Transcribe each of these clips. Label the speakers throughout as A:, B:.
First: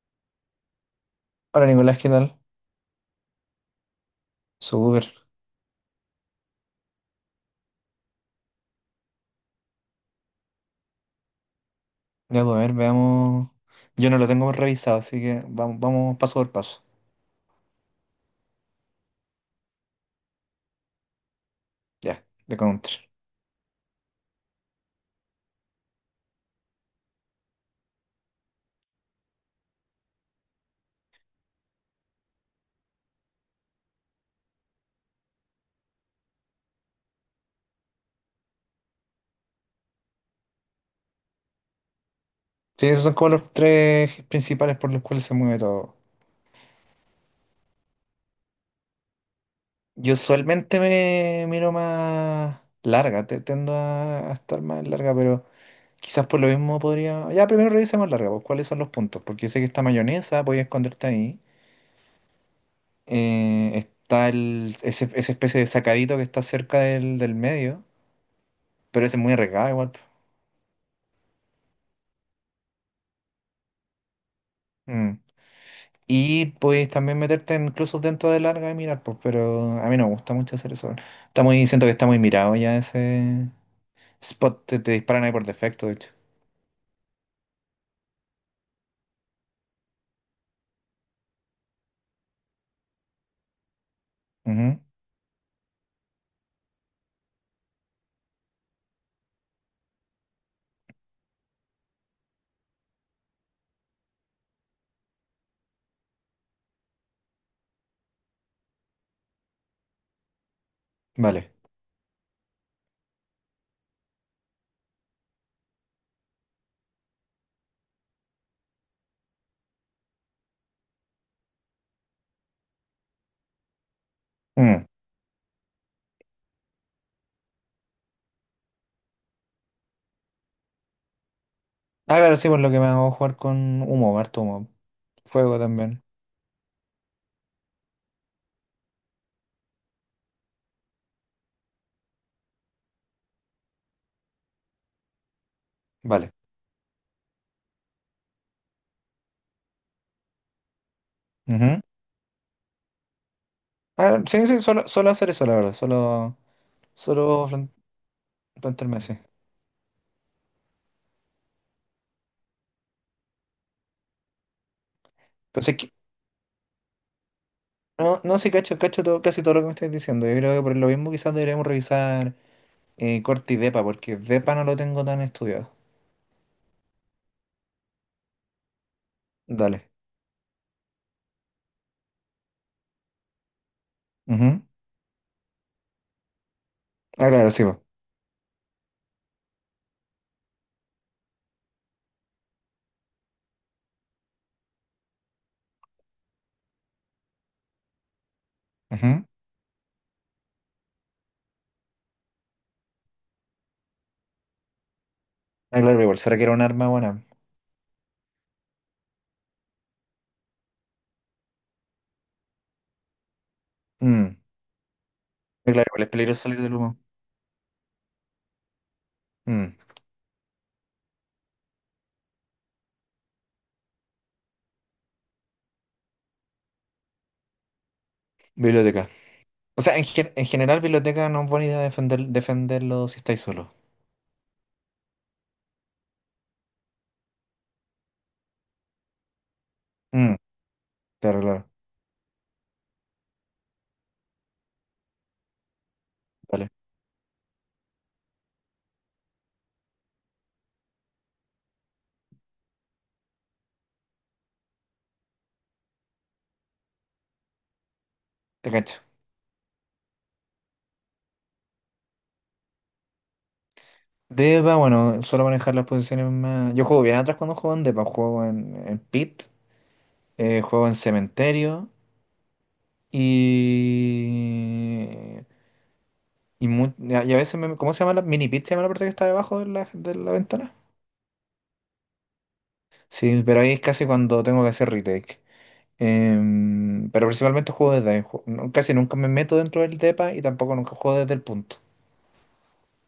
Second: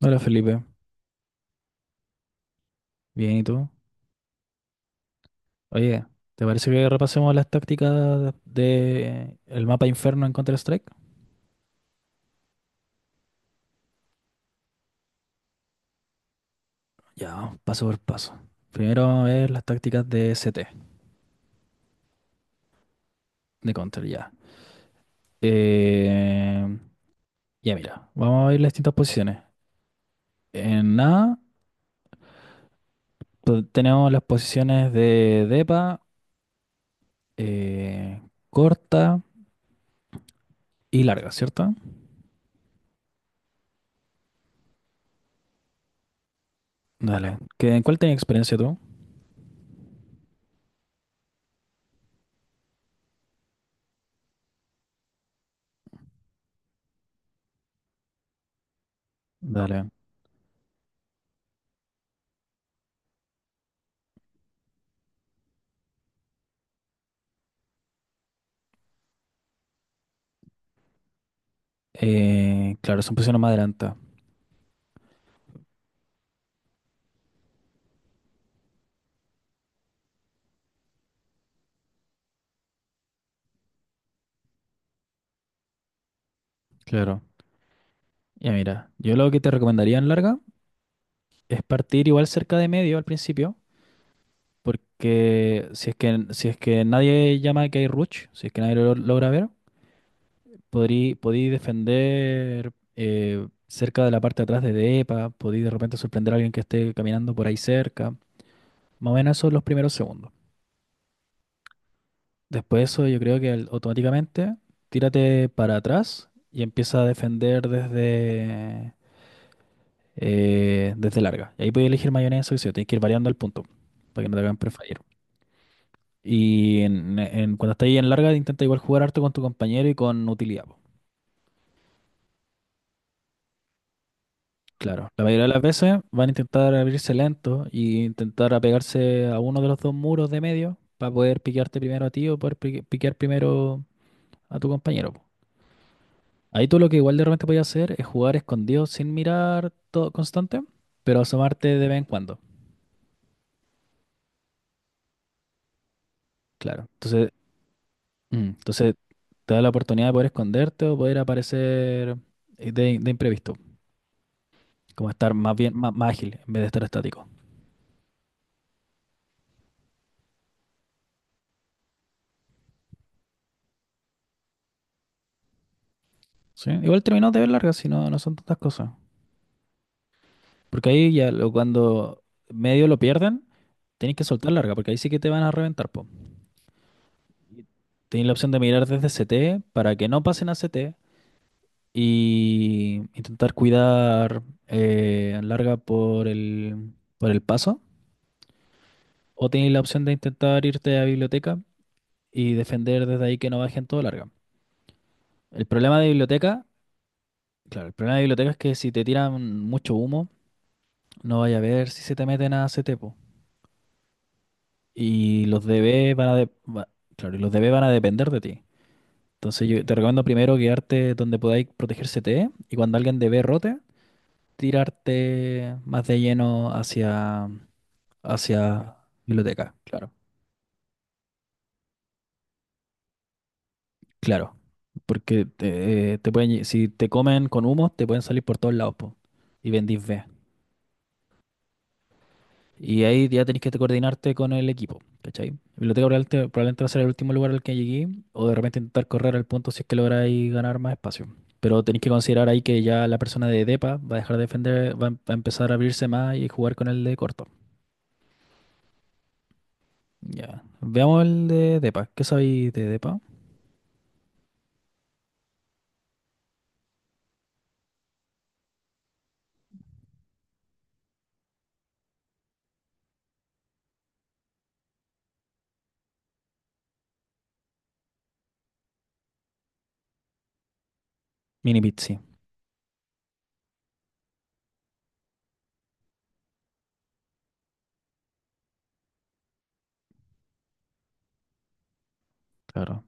A: Hola Felipe,
B: Hola Nicolás, ¿qué tal?
A: bien y tú.
B: Súper.
A: Oye, ¿te parece que repasemos las tácticas de el mapa Inferno en Counter-Strike?
B: Ya, pues, a ver, veamos. Yo no lo tengo revisado, así que vamos paso por paso.
A: Ya, paso por paso. Primero vamos a ver las tácticas de CT,
B: Ya, de counter.
A: de Counter, ya. Eh, ya mira, vamos a ver las distintas posiciones. En A pues, tenemos las posiciones de depa, eh, corta y larga, ¿cierto?
B: Sí, esos son como los tres principales por los cuales se mueve todo.
A: Dale. ¿Qué, en cuál tenías experiencia tú?
B: Yo usualmente me miro más larga, tiendo a estar más larga, pero quizás por lo mismo podría. Ya, primero revisemos larga, pues cuáles son los puntos, porque yo sé que está
A: Dale.
B: mayonesa, voy a esconderte ahí. Está esa especie de sacadito que está cerca del medio, pero ese es muy arriesgado igual, pues.
A: Claro, son posiciones más adelantadas.
B: Mm. Y puedes también meterte incluso dentro de larga y mirar, pues, pero a mí no me gusta mucho hacer eso. Está muy, siento que está muy mirado ya ese spot, te disparan ahí por defecto, de hecho.
A: Claro. Ya mira, yo lo que te recomendaría en larga es partir igual cerca de medio al principio,
B: Ujú.
A: porque si es que nadie llama que hay rush, si es que nadie lo logra ver, podí defender cerca de la parte de atrás de DEPA, podí de repente sorprender a alguien que esté caminando por ahí cerca. Más o menos esos son los primeros segundos.
B: Vale.
A: Después de eso yo creo que automáticamente tírate para atrás y empieza a defender desde larga. Y ahí puedes elegir mayonesa y queso, tienes que ir variando al punto para que no te hagan
B: Mm.
A: preferir. Y cuando estás ahí en larga, intenta igual jugar harto con tu compañero y con utilidad. Po.
B: Ah, claro, sí, por lo que me hago jugar con humo, harto humo.
A: Claro, la mayoría de
B: Fuego
A: las veces
B: también.
A: van a intentar abrirse lento y intentar apegarse a uno de los dos muros de medio para poder piquearte primero a ti o poder piquear primero a tu compañero. Po.
B: Vale.
A: Ahí tú lo que igual de repente podías hacer es jugar escondido sin mirar todo constante, pero asomarte
B: Ujú.
A: de vez en cuando.
B: Ah, sí, sí, solo hacer eso, la verdad. Solo,
A: Claro. Entonces
B: solo
A: Mm, Entonces
B: plantearme así.
A: te da la oportunidad de poder esconderte o poder aparecer de imprevisto, como estar más
B: Pero
A: bien,
B: sí que,
A: más ágil en vez de estar estático.
B: no, no sí, cacho, cacho todo, casi todo lo que me estáis diciendo. Yo creo que por lo mismo quizás deberíamos revisar Corte y Depa, porque Depa no lo tengo tan estudiado.
A: ¿Sí? Igual terminó de ver largas, si no, no son tantas cosas.
B: Dale.
A: Porque ahí ya cuando medio lo pierden, tenés que soltar
B: Ujú.
A: larga, porque ahí sí que te van a reventar, po.
B: Ah, claro, sí, po.
A: Tenés la opción de mirar desde CT para que no pasen a CT y intentar cuidar larga por el paso.
B: Ujú.
A: O tenéis la opción de intentar irte a biblioteca y defender desde ahí que no bajen todo larga. El
B: Ah,
A: problema
B: claro,
A: de
B: igual. ¿Será que era un
A: biblioteca,
B: arma buena?
A: claro, el problema de biblioteca es que si te tiran mucho humo, no vaya a ver si se te meten a ese tepo.
B: Mm.
A: Y los
B: Ah, claro, igual es
A: DB van a
B: peligroso
A: de-
B: salir del
A: va-
B: humo.
A: claro, y los DB van a depender de ti. Entonces
B: Mm.
A: yo te recomiendo primero quedarte donde podáis proteger CTE y cuando alguien DB rote, tirarte más de lleno hacia
B: Biblioteca.
A: biblioteca,
B: O sea,
A: claro.
B: en general, biblioteca no es buena idea defenderlo si estáis solo.
A: Claro. Porque te pueden, si te comen con humo, te pueden salir por todos lados, po, y vendís B.
B: Mm. Claro, claro.
A: Y ahí ya tenés que te coordinarte con el equipo, ¿cachai? Biblioteca probablemente,
B: Vale.
A: probablemente va a ser el último lugar al que llegué, o de repente intentar correr al punto si es que lográis ganar más espacio. Pero tenéis que considerar ahí que ya la persona de DEPA va a dejar de defender, va a empezar a abrirse más y jugar con el de corto.
B: Te cacho.
A: Ya. Veamos el de DEPA. ¿Qué sabéis de DEPA?
B: Deba, bueno, suelo manejar las posiciones más. Yo juego bien atrás cuando juego en Depa. Juego en Pit, juego en Cementerio y. Y a veces, ¿cómo se llama la mini pit? ¿Se llama la parte que está debajo de la ventana?
A: Mini pit, sí,
B: Sí, pero ahí es casi cuando tengo que hacer retake. Pero principalmente juego desde ahí. Casi nunca me meto dentro del depa y tampoco nunca juego desde el punto.
A: claro.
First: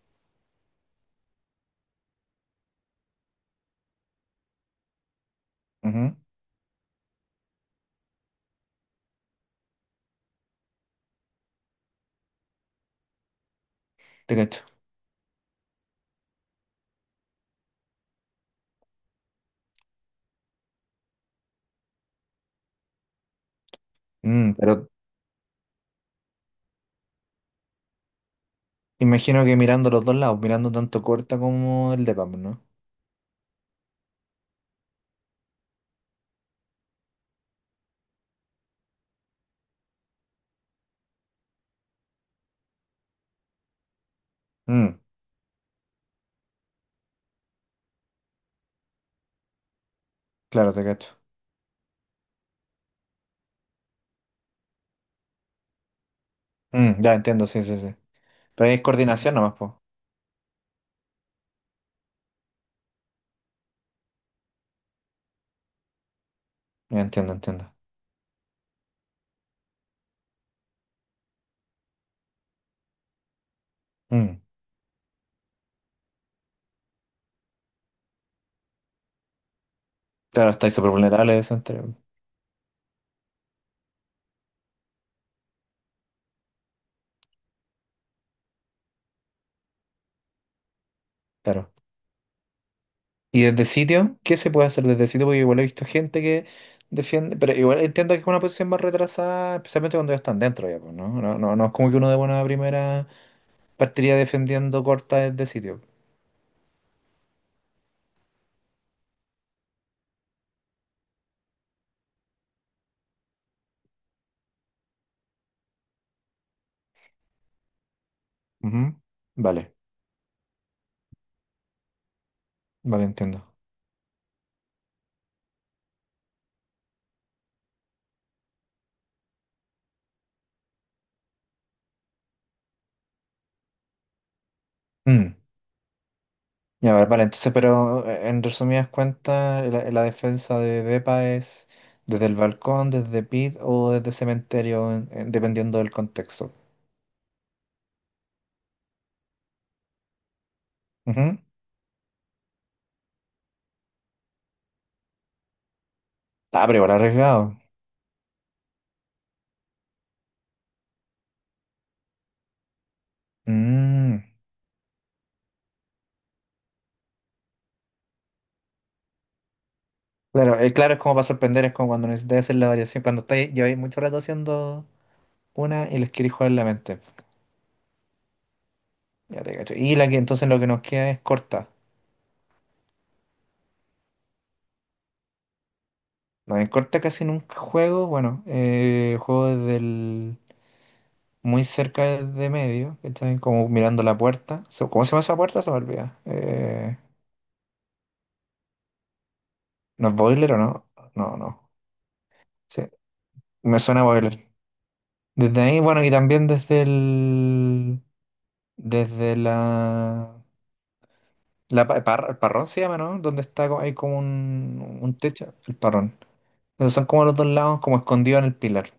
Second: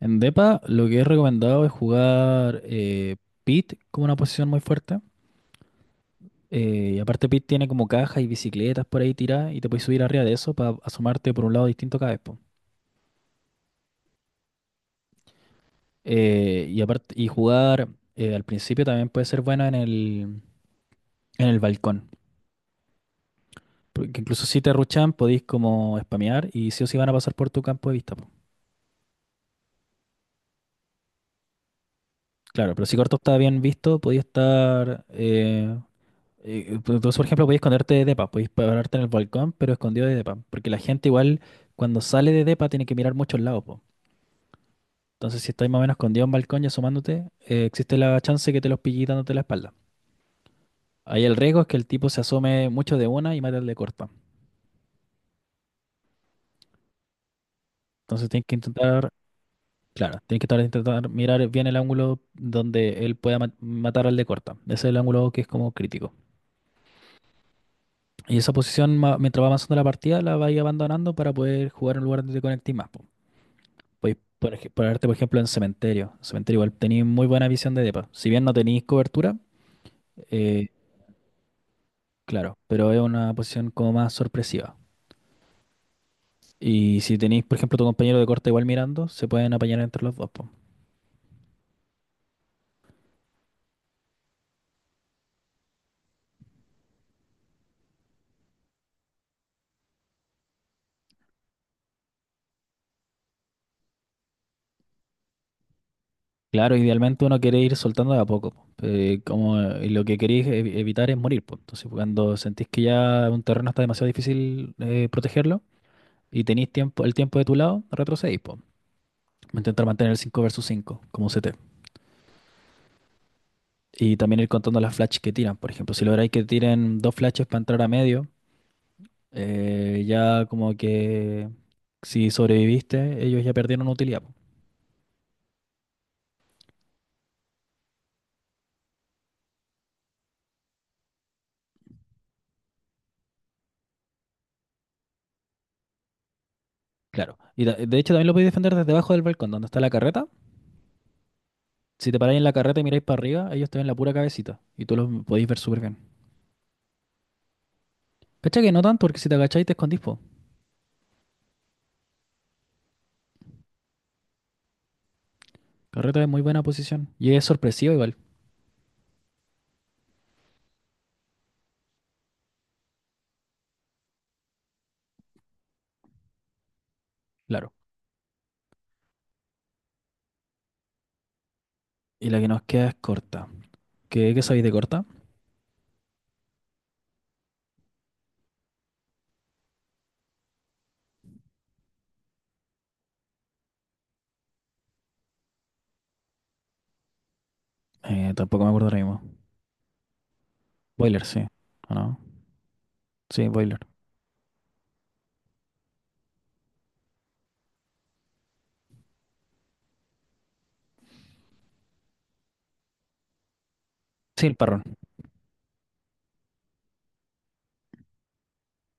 A: En DEPA lo que he recomendado es jugar pit como una posición muy fuerte.
B: Ujú.
A: Y aparte Pit tiene como cajas y bicicletas por ahí tiradas y te puedes subir arriba de eso para asomarte por un lado distinto cada vez, po.
B: Te cacho.
A: Y aparte, y jugar al principio también puede ser bueno en el balcón. Porque incluso
B: Mm,
A: si te
B: pero
A: ruchan podéis como spamear y sí o sí van a pasar por tu campo de vista, po.
B: imagino que mirando los dos lados, mirando tanto corta como el depa, pues, ¿no?
A: Claro, pero si Corto está bien visto, podías estar pues, entonces, por ejemplo, podías esconderte de depa, podías pararte en el balcón, pero escondido de depa. Porque la gente igual cuando sale de depa tiene que mirar muchos lados, po.
B: Mm,
A: Entonces, si estás más o menos escondido en un balcón y asomándote, existe la chance que te los pille dándote la espalda.
B: claro, te cacho.
A: Ahí el riesgo es que el tipo se asome mucho de una y mate al de corta.
B: Mm, ya entiendo, sí, sí, sí.
A: Entonces tienes que
B: Pero ahí es
A: intentar,
B: coordinación nomás, pues.
A: claro, tienes que intentar mirar bien el ángulo donde él pueda matar al de corta. Ese es el ángulo que es como crítico.
B: Ya entiendo, entiendo.
A: Y esa posición, mientras va avanzando la partida, la vais abandonando para poder jugar en un lugar donde te conectes más. Po. Podéis
B: Mm,
A: por ponerte, por ejemplo, en cementerio. En cementerio igual tenéis muy buena visión de depa. Si bien no tenéis cobertura,
B: claro,
A: eh,
B: estáis súper vulnerables.
A: Claro, pero es una posición como más sorpresiva. Y si tenéis, por ejemplo, tu compañero de corte igual mirando, se pueden apañar entre los dos, po.
B: Claro. Y desde sitio, ¿qué se puede hacer desde sitio? Porque igual he visto gente que defiende, pero igual entiendo que es una posición más retrasada, especialmente cuando ya están dentro ya, pues, ¿no? No, no, no es como que uno de buena primera partiría defendiendo corta desde sitio.
A: Claro, idealmente uno quiere ir soltando de a poco, po. Como lo que queréis evitar es morir, po. Entonces, cuando sentís que ya un terreno está demasiado difícil protegerlo y tenéis tiempo, el tiempo de tu lado, retrocedís, po.
B: Ujú. Vale,
A: Intentar mantener el cinco versus 5 como CT.
B: vale, entiendo.
A: Y también ir contando las flashes que tiran. Por ejemplo, si lográis que tiren dos flashes para entrar a medio, ya como que si sobreviviste, ellos ya perdieron utilidad. Po.
B: Mm. Ya, vale, vale, entonces, pero en resumidas cuentas, la defensa de Depa es desde el balcón, desde pit o desde cementerio, dependiendo del contexto.
A: Claro. Y de hecho también lo podéis defender desde abajo del balcón, donde está la carreta.
B: Ujú.
A: Si te paráis en la carreta y miráis para arriba, ellos te ven la pura cabecita. Y tú los podéis ver súper bien.
B: Ah, pero igual arriesgado.
A: Cacha que no tanto, porque si te agacháis te escondís, po.
B: Mm.
A: Carreta es muy buena posición. Y es sorpresiva igual,
B: Claro, claro, es como para sorprender, es como cuando necesitas hacer la variación, cuando estáis, lleváis mucho rato haciendo una y les queréis jugar la mente.
A: claro.
B: Ya te cacho. Y la que entonces lo que nos queda es corta.
A: Y la que nos queda es corta. ¿Qué sabéis de corta?
B: No, en corta casi nunca juego, bueno, juego muy cerca de medio, ¿cachai? Como mirando la puerta. ¿Cómo se llama esa puerta? Se me olvida.
A: Tampoco me acuerdo ahora mismo.
B: ¿No es boiler o no?
A: Boiler,
B: No,
A: sí.
B: no.
A: ¿O no?
B: Sí,
A: Sí,
B: me
A: boiler.
B: suena a boiler. Desde ahí, bueno, y también desde el, desde la La pa- par- el parrón se llama, ¿no? Donde está, hay como
A: Sí, el parrón.
B: un techo, el parrón. Entonces son como los dos lados, como escondidos en el pilar.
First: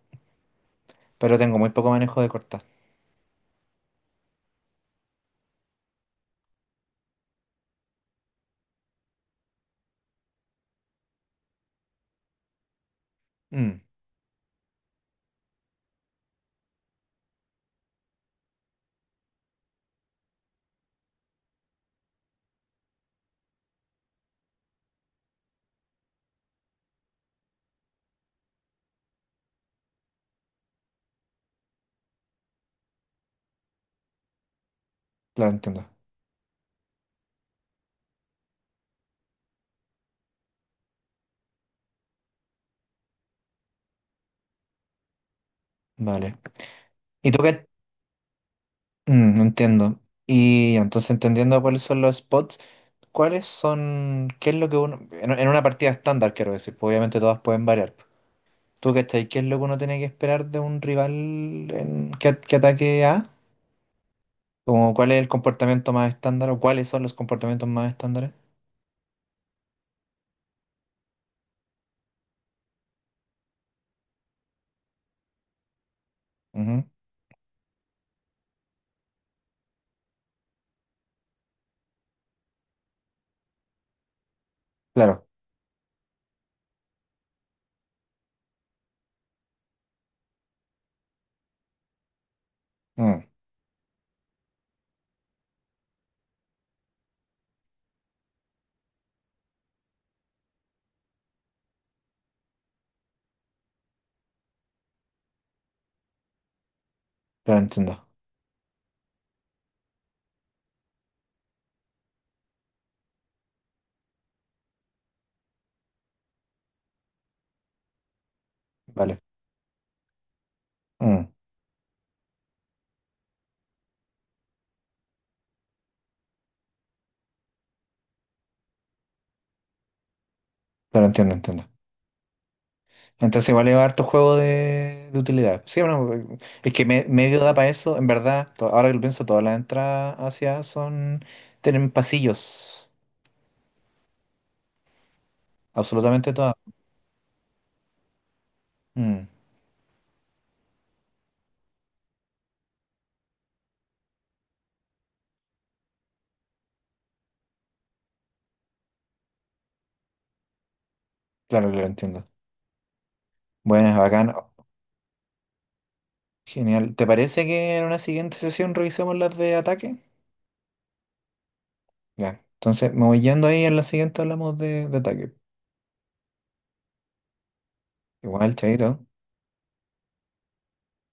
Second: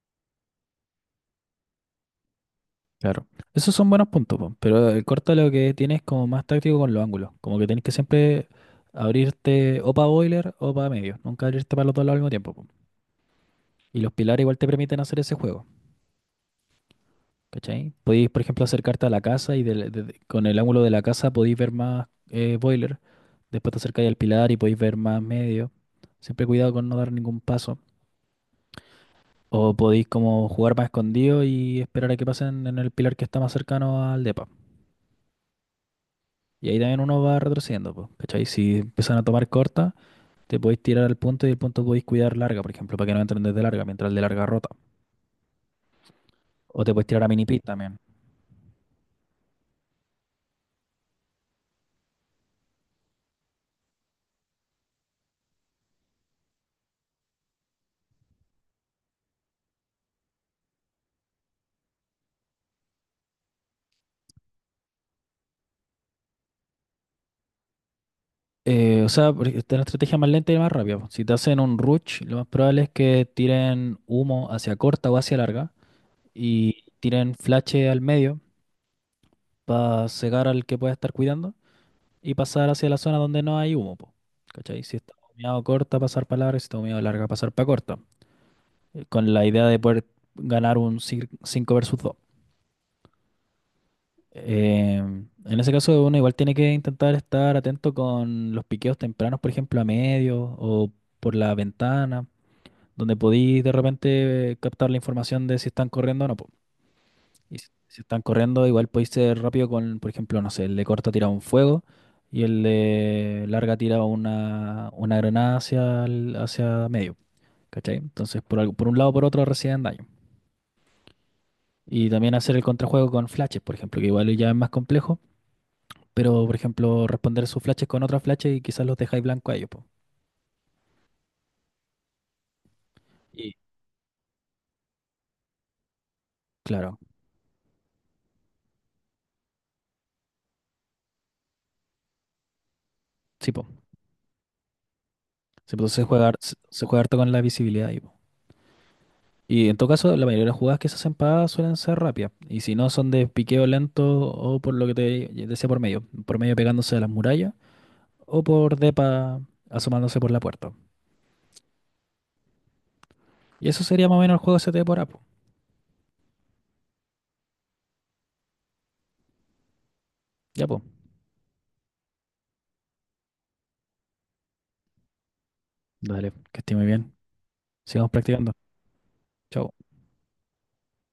B: Pero tengo muy poco manejo de cortar.
A: Claro. Esos son buenos puntos, po, pero el corto lo que tienes como más táctico con los ángulos. Como que tenés que siempre abrirte o para boiler o para medio. Nunca abrirte para los dos lados al mismo tiempo. Po.
B: Mm,
A: Y los pilares igual te permiten hacer ese juego. ¿Cachai? Podéis, por ejemplo, acercarte a la casa y con el ángulo de la casa podéis ver más boiler. Después te acercáis al pilar y podéis ver más medio. Siempre cuidado con no dar ningún paso. O podéis como jugar más escondido y esperar a que pasen en el pilar que está más cercano al depa.
B: claro, entiendo.
A: Y ahí también uno va retrocediendo, pues, ¿cachai? Si empiezan a tomar corta, te podéis tirar al punto y el punto podéis cuidar larga, por ejemplo, para que no entren desde larga, mientras el de larga rota.
B: Vale.
A: O te podéis tirar a
B: ¿Y tú
A: mini pit
B: qué?
A: también.
B: Mm, entiendo. Y entonces entendiendo cuáles son los spots, ¿cuáles son, qué es lo que uno, en una partida estándar quiero decir, pues obviamente todas pueden variar. ¿Tú cachai? ¿Qué es lo que uno tiene que esperar de un rival que ataque A? Como, ¿cuál es el comportamiento más estándar o cuáles son los comportamientos más estándares?
A: O sea, esta es la estrategia más lenta y más rápida. Po. Si te hacen un rush, lo más probable es que tiren humo hacia corta o hacia larga y tiren flash al medio para cegar al que pueda estar cuidando y pasar hacia la zona donde no hay humo, po, ¿cachai? Si está
B: Claro,
A: humeado corta, pasar para larga, si está humeado larga, pasar para corta. Con la idea de poder ganar un 5 versus 2.
B: mm,
A: En ese caso, uno igual tiene que intentar estar atento con los piqueos tempranos, por ejemplo, a medio o por la ventana, donde podéis de repente captar la información de si están corriendo o no. po. Y
B: claro,
A: si
B: entiendo.
A: están corriendo, igual podéis ser rápido con, por ejemplo, no sé, el de corta tira un fuego y el de larga tira una granada hacia medio. ¿Cachai? Entonces, por un lado o
B: Vale,
A: por otro reciben daño.
B: mm,
A: Y también hacer el contrajuego con flashes, por ejemplo, que igual ya es más complejo, pero por ejemplo, responder sus flashes con otras flashes y quizás los dejáis blanco a ellos, po.
B: claro, entiendo, entiendo. Entonces,
A: Y
B: igual lleva harto juego de utilidad. Sí, bueno, es que
A: claro,
B: medio da para eso, en verdad. Ahora que lo pienso, todas las entradas hacia son. Tienen pasillos.
A: sí, po. Sí, pues, se juega,
B: Absolutamente
A: har- se
B: todas.
A: se juega harto con la visibilidad ahí, po.
B: Mm,
A: Y en todo caso, la mayoría de las jugadas que se hacen pagadas suelen ser rápidas. Y si no, son de piqueo lento o por lo que te decía por medio. Por medio pegándose a las murallas o por depa asomándose por la puerta.
B: claro, claro, entiendo.
A: Y eso
B: Buenas,
A: sería más o
B: bacán.
A: menos el
B: Oh,
A: juego ST por Apo.
B: genial. ¿Te parece que en una siguiente sesión revisemos las de ataque?
A: Ya, po.
B: Ya. Entonces, me voy yendo ahí, en la siguiente hablamos de ataque.
A: Dale, que esté muy bien. Sigamos practicando.
B: Igual, chaito.
A: Chao.